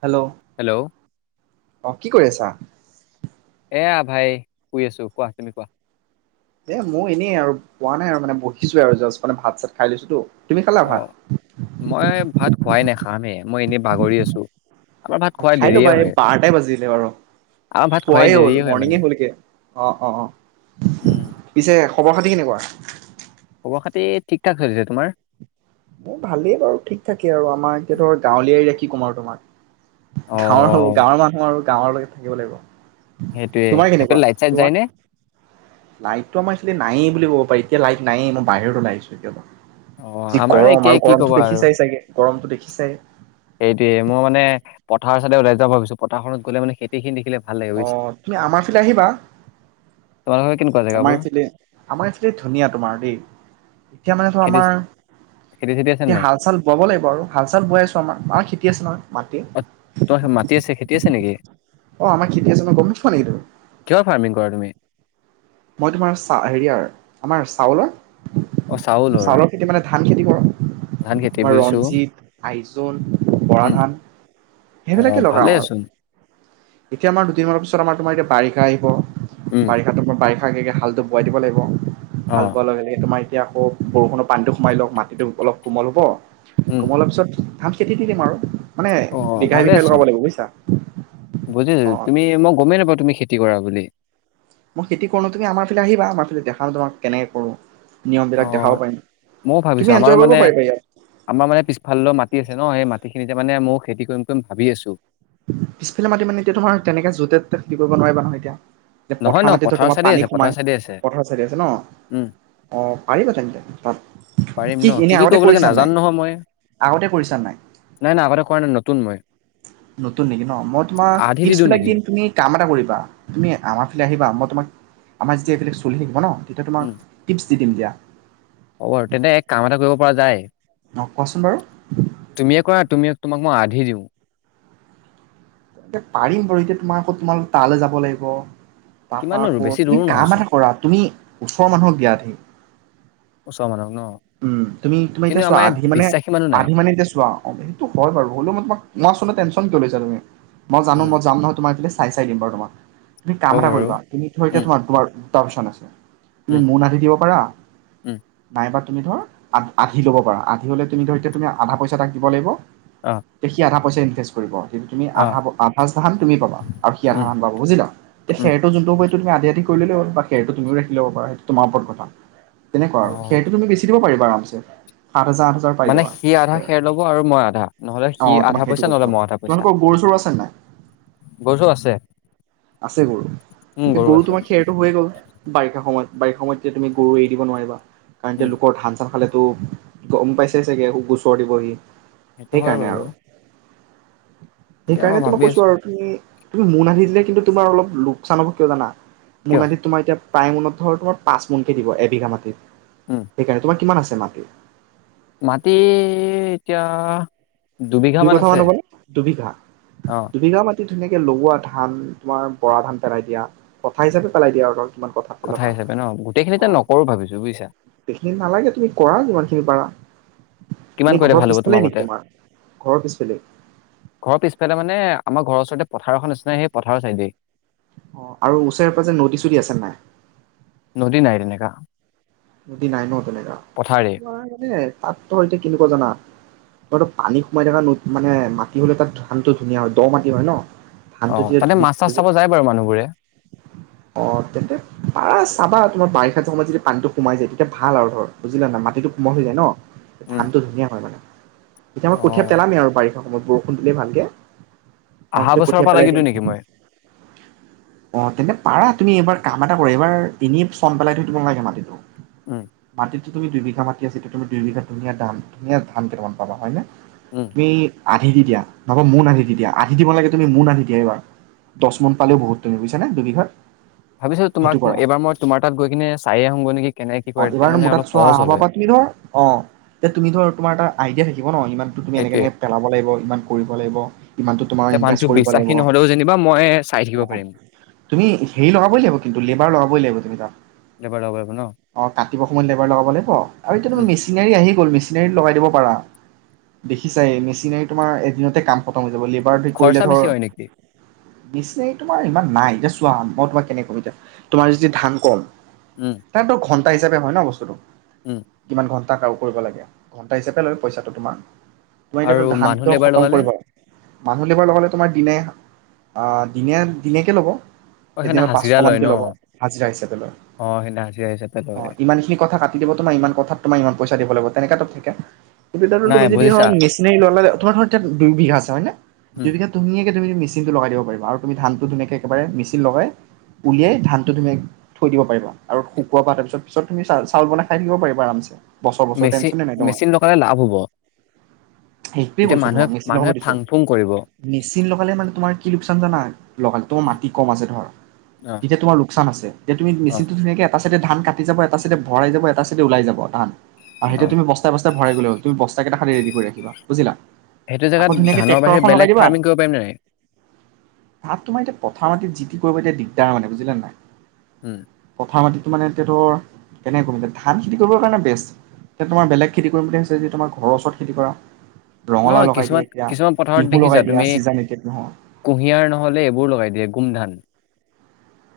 Hello hello অ', কি কৰি আছা? [inaudible] [unintelligible] এয়া ভাই শুই আছো কোৱা তুমি কোৱা এয়া মইও এনেই আৰু শুৱা নাই আৰু মানে বহিছোঁ এ আৰু জাষ্ট, মানে ভাত চাত খাই লৈছো তো। অ' মই ভাত খোৱাই নাই খাম হে, মই এনেই বাগৰি আছোঁ। খাই ল'বা, এ বাৰটাই বাজিলে আৰু আমাৰ ভাত খোৱাই পুৱাই হ'ল দেৰিয়ে হয় মানে মৰ্ণিঙে হ'লগে। অ' অ'। উম পিছে খবৰ-খাতি কেনেকুৱা? খবৰ খাতি ঠিক ঠাক চলিছে, তোমাৰ? মোৰ ভালেই বাৰু ঠিক ঠাকে আৰু আমাৰ এতিয়া ধৰ গাঁৱলীয়া কি ক'ম আৰু তোমাক? অ গাঁৱৰ হওঁ গাঁৱৰ মানুহ আৰু গাঁৱৰলৈ থাকিব লাগিব। সেইটোয়ে তোমাৰ এটো কেনেকুৱা লাইট চাইট যায় তোমাৰ নে? লাইটটো আমাৰ এইখিনিত নায়েই বুলি ক'ব পাৰি, এতিয়া লাইট নায়েই! মই বাহিৰত ওলাই আহিছোঁ অ এতিয়া যি আমাৰো গৰম একেই আৰু কি গৰমটো ক'বা দেখিছাই চাগে। গৰমটো দেখিছাই। সেইটোৱে মই মানে পথাৰৰ চাইদে ওলাই যাওঁ ভাবিছোঁ, পথাৰখনত গ'লে মানে খেতিখিনি দেখিলে ভাল লাগে বুজিছা অ' তুমি আমাৰ এইফালে আহিবা, তোমালোকৰ কেনেকুৱা আমাৰ জেগাবোৰ এইফালে! আমাৰ এইফালে ধুনীয়া তোমাৰ দেই। এতিয়া মানে ধৰ খেতি আমাৰ খেতি চেতি আছে নে এতিয়া নাই হাল চাল বাব লাগিব আৰু হাল চাল বোৱাই আছোঁ, আমাৰ মাৰ খেতি আছে নহয়। মাটি অ' তই মাটি আছে, খেতি আছে নেকি? অ' আমাৰ খেতি আছে নহয়, গম নোপোৱা নেকি তুমি? কিহৰ ফাৰ্মিং কৰা তুমি মই তোমাৰ চা, হেৰিয়াৰ আমাৰ চাউলৰ। চাউলৰ খেতি মানে ধান খেতি কৰোঁ, ধান খেতি তোমাৰ বুজিছো ৰঞ্জিত, আইজল, বৰা উম ধান। সেইবিলাকে অ', লগাও আৰু। ভালেচোন। এতিয়া আমাৰ দুদিনমানৰ পিছত আমাৰ, তোমাৰ এতিয়া বাৰিষা আহিব। উম, বাৰিষাটো বাৰি হালটো বোৱাই দিব লাগিব। হাল অ', বোৱা লগে লগে তোমাৰ এতিয়া আকৌ বৰষুণৰ পানীটো সোমাই লওঁক, মাটিটো অলপ কোমল হ'ব। উম। কোমলৰ পিছত ধাম খেতি কি দিম আৰু মানে। অ', সেই বিষয়ে ভালেচোন লখাব লাগিব বুইছা। উ [unintelligible] বুজিছো, তুমি মই গমেই নাপাওঁ তুমি খেতি কৰা বুলি।। বুলি। মই খেতি কৰো তুমি আমাৰ ফালে আহিবা আমাৰ ফালে দেখাওঁ তোমাক কেনেকে কৰো। অ নিয়মবিলাক দেখাব পাৰিম ময়ো তুমি ভাবিছো আমাৰ এনজয় কৰিব মানে পাৰিবা ইয়াত আমাৰ মানে পিছফাল মা- মাটি আছে ন সেই মাটিখিনিতে মানে ময়ো খেতি কৰিম কৰিম ভাবি আছোঁ। পিছফালে মাতি মানে এতিয়া তোমাৰ তেনেকে য'তে ত'তে খেতি কৰিব নোৱাৰিবা নহয় এতিয়া।। এ নহয় ন পথাৰ মাটিত টো পথাৰৰ তোমাৰ চাইডে পানী আছে পথাৰ সোমাই। চাইডে আছে। পথাৰ চাইডে আছে ন? উম। অ পাৰিবা তেন্তে তাত। পাৰিম ন কি খিনি আগতে কৰিব লাগে কৰিছা নাজানো নাই? নহয় মই আগতে কৰিছা নাই? নাই নাই আগতে কৰা নাই নতুন মই নতুন নেকি ন, মই তোমাক আধি দি টি্পচ দিওঁ বিলাক নেকি? দিম তুমি কাম এটা কৰিবা। তুমি- আমাৰ ফালে আহিবা। মই তোমাক আমাৰ ষ্টেপ বিলাক চলি থাকিব ন? তেতিয়া তোমাক উম। টি্পচ দি দিম দিয়া। হ'ব আৰু, তেন্তে এই কাম এটা কৰিব পৰা যায়। অ কোৱাচোন বাৰু তুমিয়ে কৰা তুমি। তোমাক মই আধি দিওঁ। এতিয়া পাৰিম বাৰু এতিয়া তোমাৰ আকৌ তোমাৰ তালে যাব লাগিব? তা পা কিমাননো আকৌ বেছি তুমি দূৰো কাম নহয়চোন এটা কৰা, তুমি ওচৰৰ মানুহক দিয়া আধি। ওচৰৰ মানুহক ন উম তুমি তুমি কিন্তু এতিয়া চোৱা আমাৰ ইয়াত আধি মানে বিশ্বাসী মানুহ নাই। আধি মানে এতিয়া চোৱা। অ সেইটো হয় বাৰু হ'লেও মই তোমাক মই আচলতে টেনচন।। ছা তুমি [unintelligible] মই জানো উম, মই যাম নহয় তোমাৰ এটলিস্ট চাই চাই দিম বাৰু তোমাক। তুমি কাম হ'ব এটা বাৰু কৰিবা তুমি টো উম। এতিয়া তোমাৰ মাৰ। তাৰপিচত আছে। তুমি উম, মোন আনি দিব পাৰা। উম, নাইবা।। তুমি ধৰ আ আধি লব পৰা। আধি হলে তুমি ধৰ এতিয়া তুমি আধা পইচা তাক দিব লাগিব। অ', দেখি আধা। পইচা ইনভেষ্ট কৰিব। তুমি আধা অ'। ফাষ্টৰ ধান তুমি পাবা, আৰু সি আধা উম, ধান পাব বুজিলা। উম। সেইটো যোনটো মই।। তুমি আধি আধি কৰি ললে হ'ল, বা খেৰটো তুমিও ৰাখি লব পাৰা। সেইটো তোমাৰ ওপৰত কথা। তেনেকুৱা আৰু অ', সেইটো তুমি বেছি।। দিব পাৰিব আৰামছে।। হাজাৰ আঠ হাজাৰ পাই মানে যাবা সি আধা খেৰ লব আৰু মই আধা নহলে অ সি তোমাক আধা সেইটো পইচা কৈছো নহলে মই আধা পইচা। তোমালোকৰ গৰু চৰু আছে নাই বর্জো আছে আছে গৰু উম, এ গৰু তো আছে। বা খেৰটো হৈয়ে গ'ল বাৰিষা। সময়ত বাৰি সময়ত যে তুমি গৰু এৰি দিব নোৱাৰিবা। কাৰণ এতিয়া উম। লোকৰ ধান চান খালে! তো গম পাইছে চাগে ও গোচৰ দিবহি। সেইটো হয় সেইকাৰণে বাৰু আৰু [unintelligible] এতিয়া মই সেইকাৰণে তোমাক ভাবি কৈছো আছোঁ, আৰু তুমি তুমি ম আহিিলে কিন্তু তোমাৰ অলপ লোকচান হ'ব কিয় জানা? মোৰ কিয়? নাহিল তোমাৰ এতিয়া প্ৰায় মোনত ধৰ তোমাৰ পাঁচ মোনকে দিব এবিঘা মাটিত। সেইকাৰণে তোমাৰ কিমান আছে? মাকি মাটিৰ এতিয়া দুবিঘা দুই কথা মান আছে, হ'বনে দুবিঘা। অ'। দু-দুবিঘা মানে? তুমি ধুনীয়াকে লগোৱা ধান তোমাৰ বৰা ধান পেলাই দিয়া, কথা হিচাপে পেলাই দিয়া আৰু কিমান কঠা কথা পেলাবা হিচাপে ন, গোটেইখিনিতে নকৰো ভাবিছো বুজিছা। এইখিনি নালাগে, তুমি কৰা যিমানখিনি পাৰা। কিমান এনেই কৰিলে ঘৰৰ ভাল হ'ব পিছফালে তোমাৰ নেকি মতে, ঘৰৰ পিছফালে? ঘৰৰ পিছফালে মানে আমাৰ ঘৰৰ ওচৰতে পথাৰ এখন নহয়, সেই পথাৰৰ চাইদেই অ, আৰু ওচৰে পাজৰে নদী চদী আছে নাই? নদী নাই তেনেকুৱা নদী নাই ন তেনেকোৱা। এ তাত তোমাৰ কি-কি বুলি কয় জানা? তো পানী সোমাই থকা নো মানে মাটি হ'লে তাত ধানটো ধুনীয়া হয় দ মাটি হয় ন অ, ধানটো তেতিয়া তাতে ধুনীয়া মাছ হয় চাছ চাব বুজিলা যায় বাৰু মানুহবোৰে। অ, তেন্তে পাৰা চাবা তোমাৰ বাৰিষা সময়ত যদি পানীটো সোমাই যায় তেতিয়া ভাল আৰু ধৰ, বুজিলা ন মাটিটো কোমল হৈ যায় ন। উম। ধানটো ধুনীয়া হয় মানে। এতিয়া মই কঠীয়া অ', পেলামেই আৰু বাৰিষা সময়ত বৰষুণ দিলে ভালকে। আহা তচতে বছৰৰ পঠিয়াই পৰা পেলাই লাগি দিম দিওঁ নেকি মই? অ তেন্তে তুমি এইব কামটা কৰা এইবাৰ এনেই ফোন পেলাইো তোমাল লগাগে মাতিটো উম, বাতিত যিটো তুমি দুই বিঘা মাটি আছে হেতুক তুমি দুইবিঘা ধুনীয়া ধাম ধুনীয়া ধান কেইটামান পাবা হয় নে উম, কি, আধি দি দিয়া। নহবা মোন আধি দি দিয়া। আধি দিব নালাগে তুমি, মোন আধি দিয়া এইবাৰ। দশ মোন পালেও বহুত তুমি বুজিছা নে দুইবিঘাত। ভাবিছো তোমাক, এইবাৰ মই তোমাৰ তাত গৈ কিনে চাইয়ে আহোঁগৈ নেকি। কেনেকে কি অ কৰে তেতিয়া এইবাৰ মানে মোৰ অলপ তাত চোৱা। সহজ অহা হ'ল বাৰৰ হয়। পৰা তুমি ধৰা, অ তুমি ধৰা তোমাৰ এটা। আইডিয়া থাকিব। ক'ব ন, ইমানটো তুমি এনেকে সেইটোয়ে এনেকে পেলাব লাগিব। ইমান কৰিব লাগিব। ইমানটো তোমাৰ এতিয়া ইনভেষ্ট মানুহটো কৰিবই লাগিব। বিশ্বাসী নহ'লেও যেনিবা মই চাই অ থাকিব পাৰিম তুমি হেৰি লগাবই লাগিব কিন্তু। লেবাৰ লগাবই লাগিব তাত লেবাৰ লগাব লাগিব ন। অ কাটিব সময় লেবাৰ লগাব লাগিব আৰু কেইটামান উম, মেচিনাৰী আহি গ'ল মেচি মেচিনাৰী লগাই দিব পাৰা, অ দেখিছাই মেচিনাৰীত তোমাৰ এদিনতে কাম খতম হয় যাব লেবাৰ। বা সি কৰিলে খৰচা ধৰ, বেছি হয় নেকি? পিছে তোমাৰ ইমান নাই দিয়াচোন। চোৱা, মই তোমাক কেনেকে কম এতিয়া। তোমাৰ যদি ধান কম। উম, তটো ঘন হে হিচাপে হয় ন বস্তুটো। উম, কিমান ঘন? তাত আৰু কৰিব লাগে। ঘণ্টা হিচাপে লয়, পইছাটো তোমাৰ। তুমি আৰু এতিয়াতো মানুহ ধানটোত লেবাৰ খতম লগালে কৰিবা মানুহ লেবাৰ লগালে তোমাৰ, দিনে আ দিনে দিনেকৈ ল'ব। অ সেইনা এদিনত পাঁচশ হাজিৰা লয় মানকে ল'ব ন হাজিৰা হিচাপে লয় অ সেইনা হাজিৰা হিচাপ অ ইমান খিনি কঠা কাটি দিব। তোমাৰ ইমান কঠাত, তোমাৰ ইমান পইচা দিব লাগিব। তেনেকেত। ঠিকে। গোটেইটো নাই তুমি যদি বুজিছা হয় মেচনাৰী ল'লো তোমাৰ ধৰা দুইবিঘা আছে। হয়নে? উম, দুইবিঘা তুমিয়ে গ তুমি মেচিন টো লগাই দিব পাৰিবা আৰু তুমি ধানটো ধুনিয়াকে একেবাৰে মেচিন লগাই উলিয়াই ধানটো ধুনীয়াকে থৈ দিব পাৰিবা আৰু শুকুৱাবা তাৰ পিছত পিছত তুমি চাউ চাউল বনাই খাই থাকিব পাৰিবা। আৰামছে বছৰ বছৰ মেচি টেনচনে নাই তোমাৰ মেচিন লগালে লাভ হ'ব। সেইটোৱে তেতিয়া কৈছো মানুহে তোমাক। মেচিন লগাব মানুহে দিছো। ফাং ফুং কৰিব। মেচিন লগালে মানে তোমাৰ কি লোকচান জানা? তোমাৰ মাটি কম আছে ধৰ, অ', তেতিয়া তোমাৰ লোকচান লোকচান আছে। এতিয়া তুমি অ', মেচিনটো ধুনীয়াকে এটা চাইডে ধান কাটে এটা চাইডে ভৰাই যাব, এটা চাইডে ওলাই যাব ধান, আৰু সেইটো অ', তুমি বস্তাই বস্তাই ভৰাই গ'লে হ'ল। তুমি বস্তা কেইটা খালি ৰেডী কৰি ৰাখিবা। বুজিলা? সেইটো আকৌ জেগাত ধুনীয়াকে ধানৰ ট্ৰেক্টৰ বাহিৰে এখন লগাই বেলেগ দিবা। ফাৰ্মিং কৰিব পাৰিম নে নাই? ভাত তোমাৰ এতিয়া পথাৰ মাটিত কি কৰিব এতিয়া, দিগদাৰ মানে বুজিলে নাই। উম, কথা মাতি। মানে। সেইটো কেনেকৈ কৰিম যে? খেতি কৰিবৰ কাৰণে বেষ্ট এতিয়া। তোমাৰ বেলেগ খেতি কৰিম বুলি ভাবি যোৱা নেকি? তোমাৰ ঘৰৰ ওচৰত খেতি কৰা। ৰঙালাও নহয়, লগাই দিয়া এতিয়া কিছুমান পথাৰত তিহু লগাই দেখিছা দিয়া তুমি, ছিজন এতিয়া তিহু কুঁহিয়াৰ নহ'লে এইবোৰ লগাই দিয়ে- গুমধান।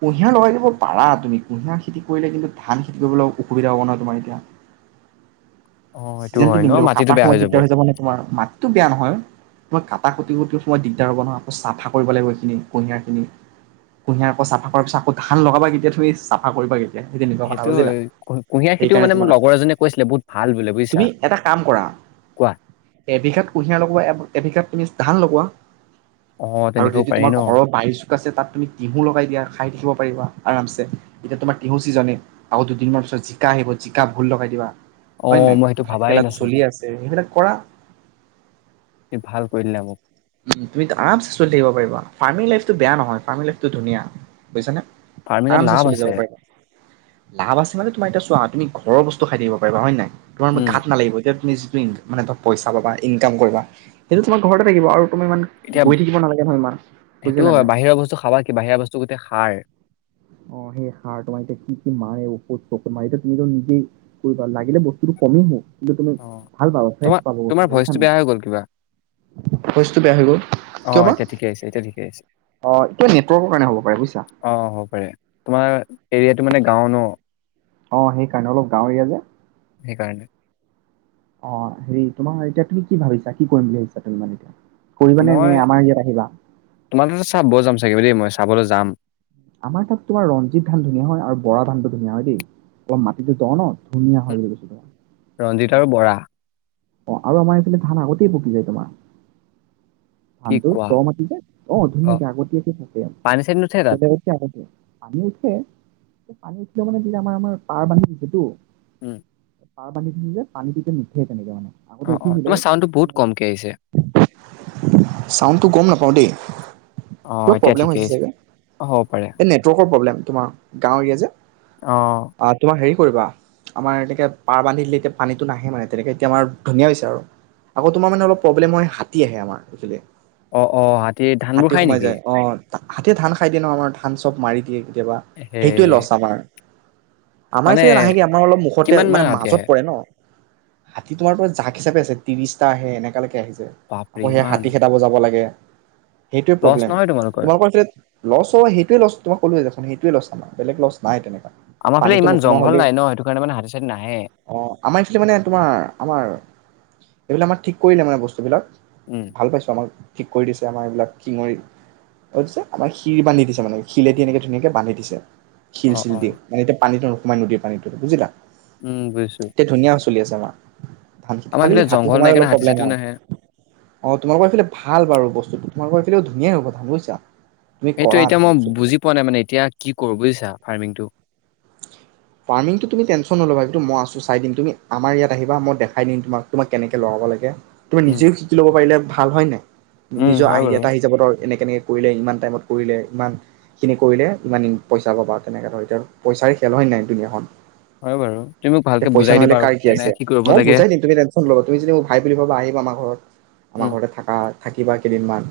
কুঁহিয়াৰ লগাই দিব পাৰা তুমি। কুঁহিয়াৰ খেতি কৰিলে কিন্তু ধান খেতি কৰিবলৈ অসুবিধা হ'ব নহয় তোমাৰ এতিয়া? অ', সেইটো ছিজনটো হয় ন নিমিলিবৰ মাটিটো কটা বেয়া সময়ত দিগদাৰ হৈ যাব নহয় তোমাৰ? মাটিটো বেয়া নহয়। তোমাৰ কাত তাক কুটি-কুটিৰ সময়ত দিগদাৰ হ'ব নহয়। আকৌ চাফা কৰিব লাগিব তুমি এইখিনি কুঁহিয়াৰখিনি। কুঁহিয়াৰ আকৌ চাফা কৰাৰ পিছত আকৌ ধান লগাবা কেতিয়া? তুমি চাফা কৰিব লাগিব। সেইটো। কুঁহিয়াৰ খিতিও সেইকাৰণে মান মোৰ তোমাৰ লগৰ এজনে কৈছিলে বহুত ভাল বুলি তুমি এটা কাম কৰা, এবিঘাত কুঁহিয়াৰ লগোৱা এ এবিঘাত তুমি ধান লগোৱা। অ', আৰু তেনেকেও যদি পাৰি তোমাৰ ন। ঘৰৰ বাৰি চোক আছে, তাত তুমি হু লগাই দিয়া, খাই থাকিব পাৰিবা। আৰামছে। এতিয়া তোমাৰ তিয়হুৰ ছিজন, আকৌ দুদিনমানৰ পিছত জিকা আহিব। জিকাও লগাই দিবা। হয় অঁ, নাই মই সেইটো ভাত ভাবাই কেৰেলাটো চলি নাছিলোঁ। আছে সেইবিলাক কৰা তুমি ভাল কৰিলা। তুমি আৰামছে চলি থাকিব পাৰিবা। ফাৰ্মিং লাইফটো বেয়া নহয়, ফাৰ্মিং লাইফটো ধুনীয়া। বুজিছানে? ফাৰ্মিঙত আমছে লাভ চলি যাব আছে পাৰিবা লাভ আছে মানে তোমাৰ এতিয়া চোৱা তুমি ঘৰৰ ব্তু খাই দিবাৰিব হয় নাই তোমাৰ উম। গাত নালাগিব এতিয়া। প্লিজ মানে তুমি পইচা পাবা, ইনকাম কৰিবা। সেইটো তোমাৰ ঘৰতে থাকিব আৰু কি। এতিয়া সেইটো বুজিলা হয়, নাই বাহিৰৰ বস্তু খাবা কি? বাহিৰৰ বস্তু গোটেই সাৰ। অঁ, সেই সাৰ তোমাৰ এতিয়া কি কি মাৰে, ঔষধ-চকুধো মাৰে। এতিয়া তুমি নিজেই কৰিব লাগিলে বস্তুতটো কমি হ'ব। মানে তুমি অ'। ভাল পাবা, ফ্ৰেছ তোমাৰ পাবা। তোমাৰ বুজিছা ভইচটো নে নাই? বেয়া হৈ গ'ল কিবা। ভইচটো বেয়া হৈ গ'ল অ', কিয়বা। এতিয়া ঠিকে আহিছে এতিয়া ঠিকে আহিছে। অ', কিবা নেটৱৰ্কৰ কাৰণে হ'ব পাৰে। বুজিছা? অ', হ'ব পাৰে তোমাৰ এৰিয়াটো মানে গাঁও নহ্। অ সেইকাৰণে অলপ গাঁও এৰিয়া যে। সেইকাৰণে। অ', হেৰি, তোমাৰ এতিয়া তুমি কি ভাবিছা? কি কৰিম বুলি ভাবিছা তুমি মানে এতিয়া? কৰিবানে নে মই আমাৰ ইয়াত আহিবা তোমাক চাবলৈ যাম চাগে দেই। চাবলৈ যাম। যাম। আমাৰ তাত তোমাৰ ৰঞ্জিত ধান ধুনীয়া হয় আৰু বৰা ধানটো ধুনীয়া হয় দেই অলপ মাটিটো ধুনীয়া হাল বুলি কৈছিলে ৰঞ্জিত ধান। আৰু বৰা। অ আৰু আমাৰ এইফালে ধানা অতিই পকি যায় তোমাৰ। কি ধানটো কোৱা? দ' মাটি যে, অহ, অ', ধুনীয়াকে আগতীয়াকে পকে, পানী চানী নুঠে তাত? বেলেগতকৈ‌‌ আগতে, পানী উঠে। পানী উঠিলেও মানে তেতিয়া আমাৰ-আমাৰ পাৰ বান্ধি থৈছেতো। উম। পাৰ পানীটোল যে পানী পতিতে নুঠে তেনেকে মানে আগতে অ', অ', উঠিছিলে, তোমাৰ চাউণ্ডটো বহুত কমকে আহিছে। চাউণ্ডটো গম নাপাও দেই। অ', কিবা এতিয়া প্ৰব্লেম ঠিকে হৈছে আহিছে। চাগে, অ', হ'ব পাৰে। এই নেটৱৰ্কৰ প্ৰব্লেম। তোমাৰ, গাঁও এৰিয়া যে। অ'। আহ তোমাৰ হেৰি কৰিবা, আমাৰ এনেকে পাৰ বান্ধ দিলে এতিয়া পানীটো নাহে মানে তেনেকে এতিয়া আমাৰ ধুনীয়া হৈছে আৰু, আকৌ তোমাৰ মানে অলপ প্ৰব্লেম হয় হাতী আহে আমাৰ, এইফালে। অ' অ', হাতীয়ে হাতী ধানবোৰ খাই সোমাই যায় নেকি? অ হাতীয়ে ধান খাই দিয়ে ন, আমাৰ ধান চব মাৰি দিয়েগে। ৱা, সেইটোৱে সেই লছ আমাৰ। আমাৰ মানে এইফালে নাহে কি, আমাৰ অলপ মুখতে, কিমান মানে মান হাতী মাজত আহে? পৰে ন। হাতী তোমাৰ পৰা জাক হিচাপে আছে, ত্ৰিছটা আহে, এনেকালৈকে আহি যা বাপৰে আকৌ সেয়া ইমান। হাতী খেদাব যাব লাগে। সেইটোৱে লছ প্ৰব্লেম, নহয় তোমালোকৰ সেইফালে লছ হয়, সেইটোৱে লছ তোমাক ক'লোৱেই দেখোন, সেইটোৱে লছ আমাৰ, বেলেগ লছ নাই তেনেকে। আমাৰ ফালে পানীতো ইমান নোসোমোৱা জংঘল হ'লেই। নাই ন' সেইটো কাৰণে মানে হাতী চাতী নাহে। অ', আমাৰ এইফালে মানে তোমাৰ, আমাৰ এইফালে আমাৰ ঠিক কৰিলে, মানে বস্তুবিলাক। উম, ভাল পাইছো আমাক ঠিক কৰি দিছে আমাৰ এইবিলাক, [unintelligible] আমাৰ শিল বান্ধি দিছে মানে, শিলেদি এনেকে ধুনীয়াকে বান্ধি দিছে। শিল অ', চিল দি, অ', মানে এতিয়া পানীটো নো তোমাৰ নদীৰ পানীটো, বুজিলা? উম, বুজিছোঁ। এতিয়া ধুনীয়া চলি আছে আমাৰ। ধান খেতি, আমাৰ খালি এইফালে হাতী জংঘল সোমাই নাই অলপ কাৰণে হাতী প্ৰব্লেম চাতিও হয়। নাহে। অ' তোমালোকৰ সেইফালে ভাল বাৰু বস্তুটো তোমালোকৰ সেইফালেও ধুনীয়াই হ'ব ধান বুইছা? সেইটো এতিয়া মই বুজি পোৱা নাই মানে এতিয়া, কি কৰোঁ বুজিছা? ফাৰ্মিংটো। ফাৰ্মিংটো তুমি টেনচন নল'বা, সেইটো মই আছোঁ চাই দিম, তুমি আমাৰ ইয়াত আহিবা, মই দেখাই দিম তোমাক তোমাক কেনেকে লগাব লাগে। তুমি উম, নিজেও শিকি ল'ব পাৰিলে ভাল হয় নাই? উম, নিজৰ হয় আইডিয়া বাৰু, এটা আহি যাব ধৰ এনে কেনেকে কৰিলে, ইমান টাইমত কৰিলে, ইমানখিনি কৰিলে, ইমান ইন-পইচা পাবা, তেনেকে ধৰা এতিয়া, পইচাৰে খেল হয় নাই? দুুনীয়াখন। হয় বাৰু। তুমি মোক এতিয়া ভালকে পইচা বুজাই দিবা নহ'লে আৰু কাৰ কি কেনে আছে, কৰিব মই লাগে। বুজাই দিম তুমি টেনচন নল'বা, তুমি যদি মোক ভাই বুলি ভাবা আহিবা আমাৰ ঘৰত, উম। আমাৰ ঘৰতে থাকা। থাকিবা কেইদিনমান,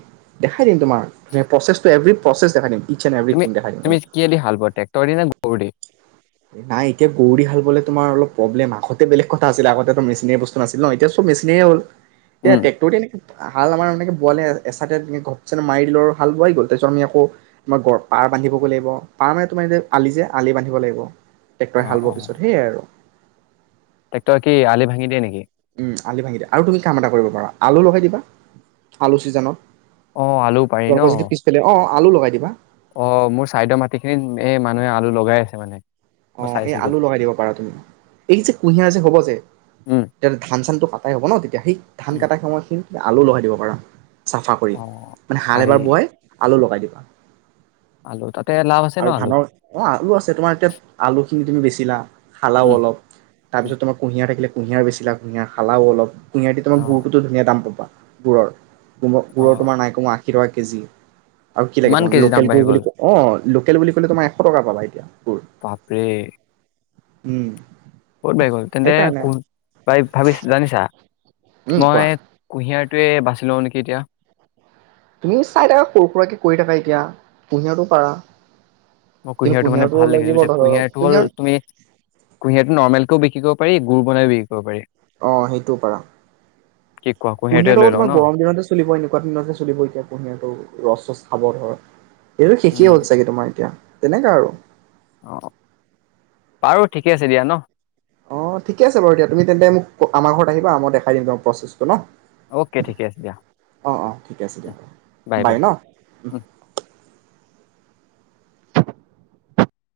দেখাই দিম তোমাক, প্ৰচেছটো এভৰি প্ৰচেছ দেখাই দিম। ইটছ এণ্ড এভৰিথিং দেখাই দিম তোমাক তুমি-তুমি কিহেদি হাল বোৱা, টেক্টৰ দি নে গ'ৰু দি?। নাই, এতিয়া গৰু দি হাল বালে তোমাৰ অলপ প্ৰব্লেম, আগতে বেলেগ কথা আছিল আগতেটো মেচিনেৰি বস্তু নাছিল ন এতিয়া চব মেচিনেৰিয়ে হ'ল। উম। [unintelligible] হাল আমাৰ [inaudible] বোৱালে এচাইতে ঘপচে মাৰিদিলো আৰু হাল বোৱাই গল, তাৰপিছত আমি আকৌ [inaudible] পাৰ বান্ধিব গৈ লাগিব, পাৰ মানে তোমাৰ আলি যে আলি বান্ধিব লাগিব। ট্ৰেক্টৰে হাল বোৱা পিছত, সেয়াই আৰু। টেক্টৰে কি আলি ভাঙি দিয়ে নেকি?। উম, আলি ভাঙি দিয়ে, আৰু তুমি কাম এটা কৰিব পাৰা, আলু লগাই দিবা, আলু চিজনত। অ', আলু পাৰি ন। আলু লগাই দিবা। অ', মোৰ চাইদৰ মাটি খিনিত এ, মানুহে আলু লগাই আছে মানে। মই অঁ', এই চাইছিলো। আলু লগাই দিব পাৰা তুমি, এই যে কুঁহিয়াৰ যে হ'ব যে উম এতিয়া ধান-চানটো কাটাই হ'ব ন তেতিয়া সেই ধান উম। কটাই সময়খিনি আলু, লগাই দিব পাৰা। চাফা কৰি, অ। মানে হাল পাৰি এবাৰ বোৱাই আলু লগাই দি [unintelligible] [unintelligible] ন আৰু আলুত? ধানৰ অ', আলু আছে তোমাৰ এতিয়া আলু [unintelligible] তুমি বেছিলা খালাও উম অলপ, উম তাৰপিছত তোমাৰ কুঁহিয়াৰ থাকিলে কুঁহিয়াৰ বেছিলা, কুঁহিয়াৰ খালাও অলপ। অ [unintelligible] গুৰুতোটো ধুনীয়া দাম পাব। বোৰৰ। তোম-গুৰৰ অ। তোমাৰ নাইকমো আ [inaudible] টকা কেজি। আৰু কি লাগে ইমান তোমাক, কেজি দাম লোকেল গুৰ বাঢ়ি বুলি গ'ল ক অ [inaudible] বুলি ক'লে তমাৰ এশ টকা পাবা এতিয়া। গুৰ বাপৰে। উম। ক'ত বাই গ'ল, তেন্তে ক সেইকাৰণে [inaudible] ভাবিছ-জানিছা। উম কোৱা মই, কুঁহিয়াৰ [inaudible] বাচি লওঁ নেকি এতিয়া। তুমি চাই থাকা, সৰু সুৰাকে কৰি থাকা এতিয়া কুহিয়াৰতো পাৰা। মই কিন্তু কুহিয়াৰটো মানে কুঁহিয়াৰটো ভাল দেখিছো লাগিব বুজিছা, ধৰক কুঁহিয়াৰটো কুঁহিয়াৰ হল তুমি কুঁহিয়াৰটো নৰ্মমেলকেও বিক কি কৰিব পাৰি, গুৰ বনাই বিক্ৰী কৰিব পাৰি। অ সেইটো পাৰা কি কোৱা কুঁহিয়াৰটোৱে কুঁহিয়াৰটো লৈ আকৌ লওঁ তোমাৰ ন? গৰম দিনতে চলিব এনেকুৱা দিনতে চলিব এতিয়া কুঁহিয়াৰটো ৰচ ৰচ খাব ধৰ এইটো শেষেয় হ'ল উম। ছাগে তোমাৰ এতিয়া তেনেকা আৰু অ বাৰু ঠিকে আছে দিয়া ন অ ঠিকে আছে বাৰু দিয়া তুমি তেন্তে মোক আমাৰ ঘৰত আহিবা মই দেখাই দিম তোমাক প্ৰচেছটো ন অ'কে ঠিকে আছে দিয়া অ' অ' ঠিকে আছে দিয়া বাই বাই